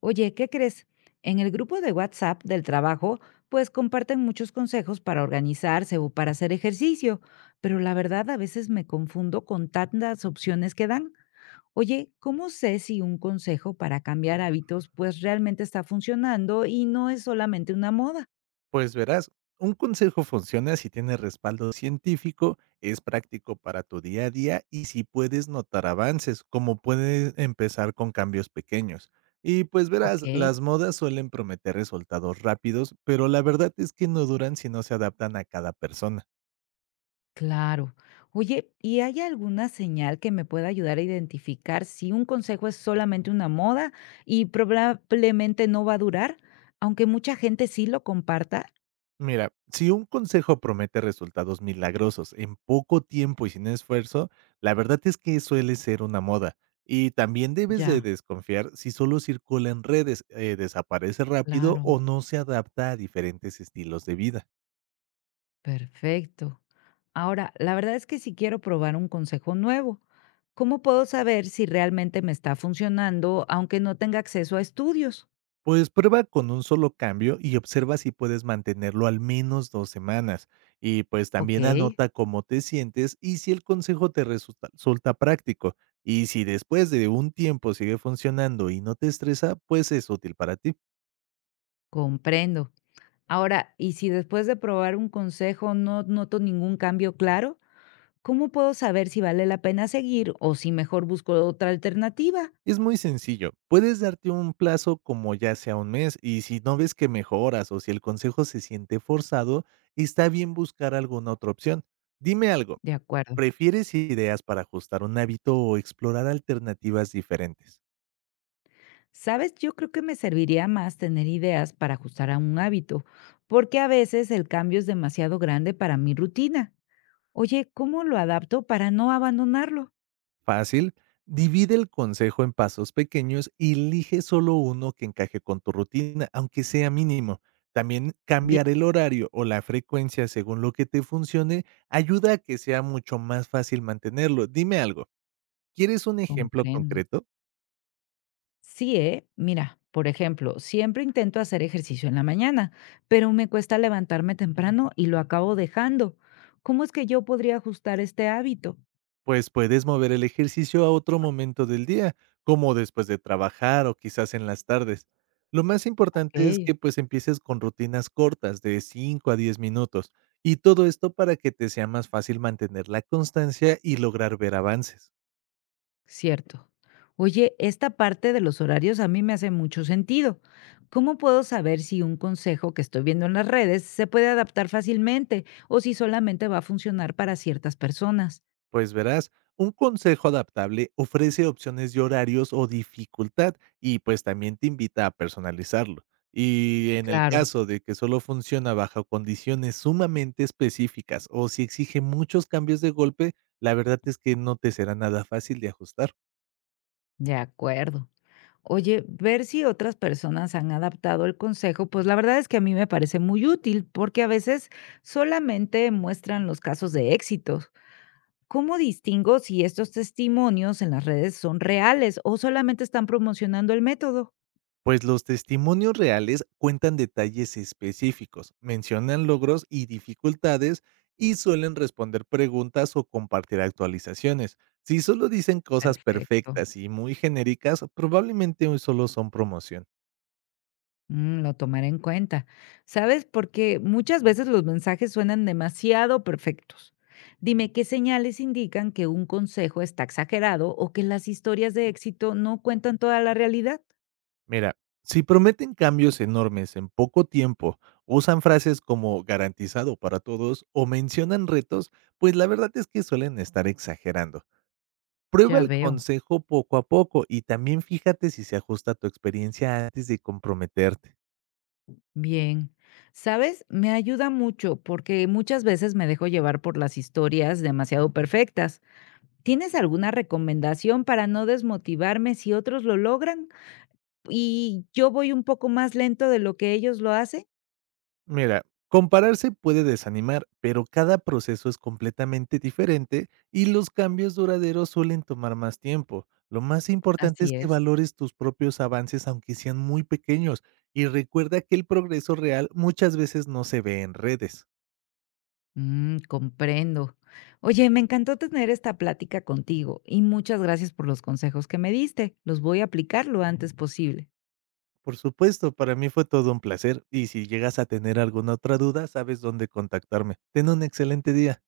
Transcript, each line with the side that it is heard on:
left: Oye, ¿qué crees? En el grupo de WhatsApp del trabajo, pues comparten muchos consejos para organizarse o para hacer ejercicio, pero la verdad a veces me confundo con tantas opciones que dan. Oye, ¿cómo sé si un consejo para cambiar hábitos pues realmente está funcionando y no es solamente una moda?
right: Pues verás, un consejo funciona si tiene respaldo científico, es práctico para tu día a día y si puedes notar avances, como puedes empezar con cambios pequeños. Y pues verás,
left: Ok.
right: las modas suelen prometer resultados rápidos, pero la verdad es que no duran si no se adaptan a cada persona.
left: Claro. Oye, ¿y hay alguna señal que me pueda ayudar a identificar si un consejo es solamente una moda y probablemente no va a durar, aunque mucha gente sí lo comparta?
right: Mira, si un consejo promete resultados milagrosos en poco tiempo y sin esfuerzo, la verdad es que suele ser una moda. Y también debes de
left: Ya,
right: desconfiar si solo circula en redes, desaparece rápido
left: claro.
right: o no se adapta a diferentes estilos de vida.
left: Perfecto. Ahora, la verdad es que si quiero probar un consejo nuevo, ¿cómo puedo saber si realmente me está funcionando aunque no tenga acceso a estudios?
right: Pues prueba con un solo cambio y observa si puedes mantenerlo al menos 2 semanas. Y pues
left: Ok,
right: también anota cómo te sientes y si el consejo te resulta práctico. Y si después de un tiempo sigue funcionando y no te estresa, pues es útil para ti.
left: comprendo. Ahora, ¿y si después de probar un consejo no noto ningún cambio claro? ¿Cómo puedo saber si vale la pena seguir o si mejor busco otra alternativa?
right: Es muy sencillo. Puedes darte un plazo como ya sea un mes y si no ves que mejoras o si el consejo se siente forzado, está bien buscar alguna otra opción. Dime algo.
left: De acuerdo.
right: ¿Prefieres ideas para ajustar un hábito o explorar alternativas diferentes?
left: Sabes, yo creo que me serviría más tener ideas para ajustar a un hábito, porque a veces el cambio es demasiado grande para mi rutina. Oye, ¿cómo lo adapto para no abandonarlo?
right: Fácil. Divide el consejo en pasos pequeños y elige solo uno que encaje con tu rutina, aunque sea mínimo. También
left: Bien,
right: cambiar el horario o la frecuencia según lo que te funcione ayuda a que sea mucho más fácil mantenerlo. Dime algo, ¿quieres un ejemplo
left: comprendo.
right: concreto?
left: Sí, ¿eh? Mira, por ejemplo, siempre intento hacer ejercicio en la mañana, pero me cuesta levantarme temprano y lo acabo dejando. ¿Cómo es que yo podría ajustar este hábito?
right: Pues puedes mover el ejercicio a otro momento del día, como después de trabajar o quizás en las tardes. Lo más importante es
left: Ok.
right: que pues empieces con rutinas cortas de 5 a 10 minutos y todo esto para que te sea más fácil mantener la constancia y lograr ver avances.
left: Cierto. Oye, esta parte de los horarios a mí me hace mucho sentido. ¿Cómo puedo saber si un consejo que estoy viendo en las redes se puede adaptar fácilmente o si solamente va a funcionar para ciertas personas?
right: Pues verás, un consejo adaptable ofrece opciones de horarios o dificultad y pues también te invita a personalizarlo. Y en el
left: Claro,
right: caso de que solo funciona bajo condiciones sumamente específicas o si exige muchos cambios de golpe, la verdad es que no te será nada fácil de ajustar.
left: de acuerdo. Oye, ver si otras personas han adaptado el consejo, pues la verdad es que a mí me parece muy útil porque a veces solamente muestran los casos de éxitos. ¿Cómo distingo si estos testimonios en las redes son reales o solamente están promocionando el método?
right: Pues los testimonios reales cuentan detalles específicos, mencionan logros y dificultades y suelen responder preguntas o compartir actualizaciones. Si solo dicen cosas
left: Perfecto.
right: perfectas y muy genéricas, probablemente hoy solo son promoción.
left: Mm, lo tomaré en cuenta. ¿Sabes? Porque muchas veces los mensajes suenan demasiado perfectos. Dime qué señales indican que un consejo está exagerado o que las historias de éxito no cuentan toda la realidad.
right: Mira, si prometen cambios enormes en poco tiempo, usan frases como garantizado para todos o mencionan retos, pues la verdad es que suelen estar exagerando. Prueba
left: Ya
right: el
left: veo.
right: consejo poco a poco y también fíjate si se ajusta a tu experiencia antes de comprometerte.
left: Bien. ¿Sabes? Me ayuda mucho porque muchas veces me dejo llevar por las historias demasiado perfectas. ¿Tienes alguna recomendación para no desmotivarme si otros lo logran y yo voy un poco más lento de lo que ellos lo hacen?
right: Mira, compararse puede desanimar, pero cada proceso es completamente diferente y los cambios duraderos suelen tomar más tiempo. Lo más importante es
left: Así
right: que
left: es.
right: valores tus propios avances aunque sean muy pequeños y recuerda que el progreso real muchas veces no se ve en redes.
left: Mm, comprendo. Oye, me encantó tener esta plática contigo y muchas gracias por los consejos que me diste. Los voy a aplicar lo antes posible.
right: Por supuesto, para mí fue todo un placer y si llegas a tener alguna otra duda, sabes dónde contactarme. Ten un excelente día.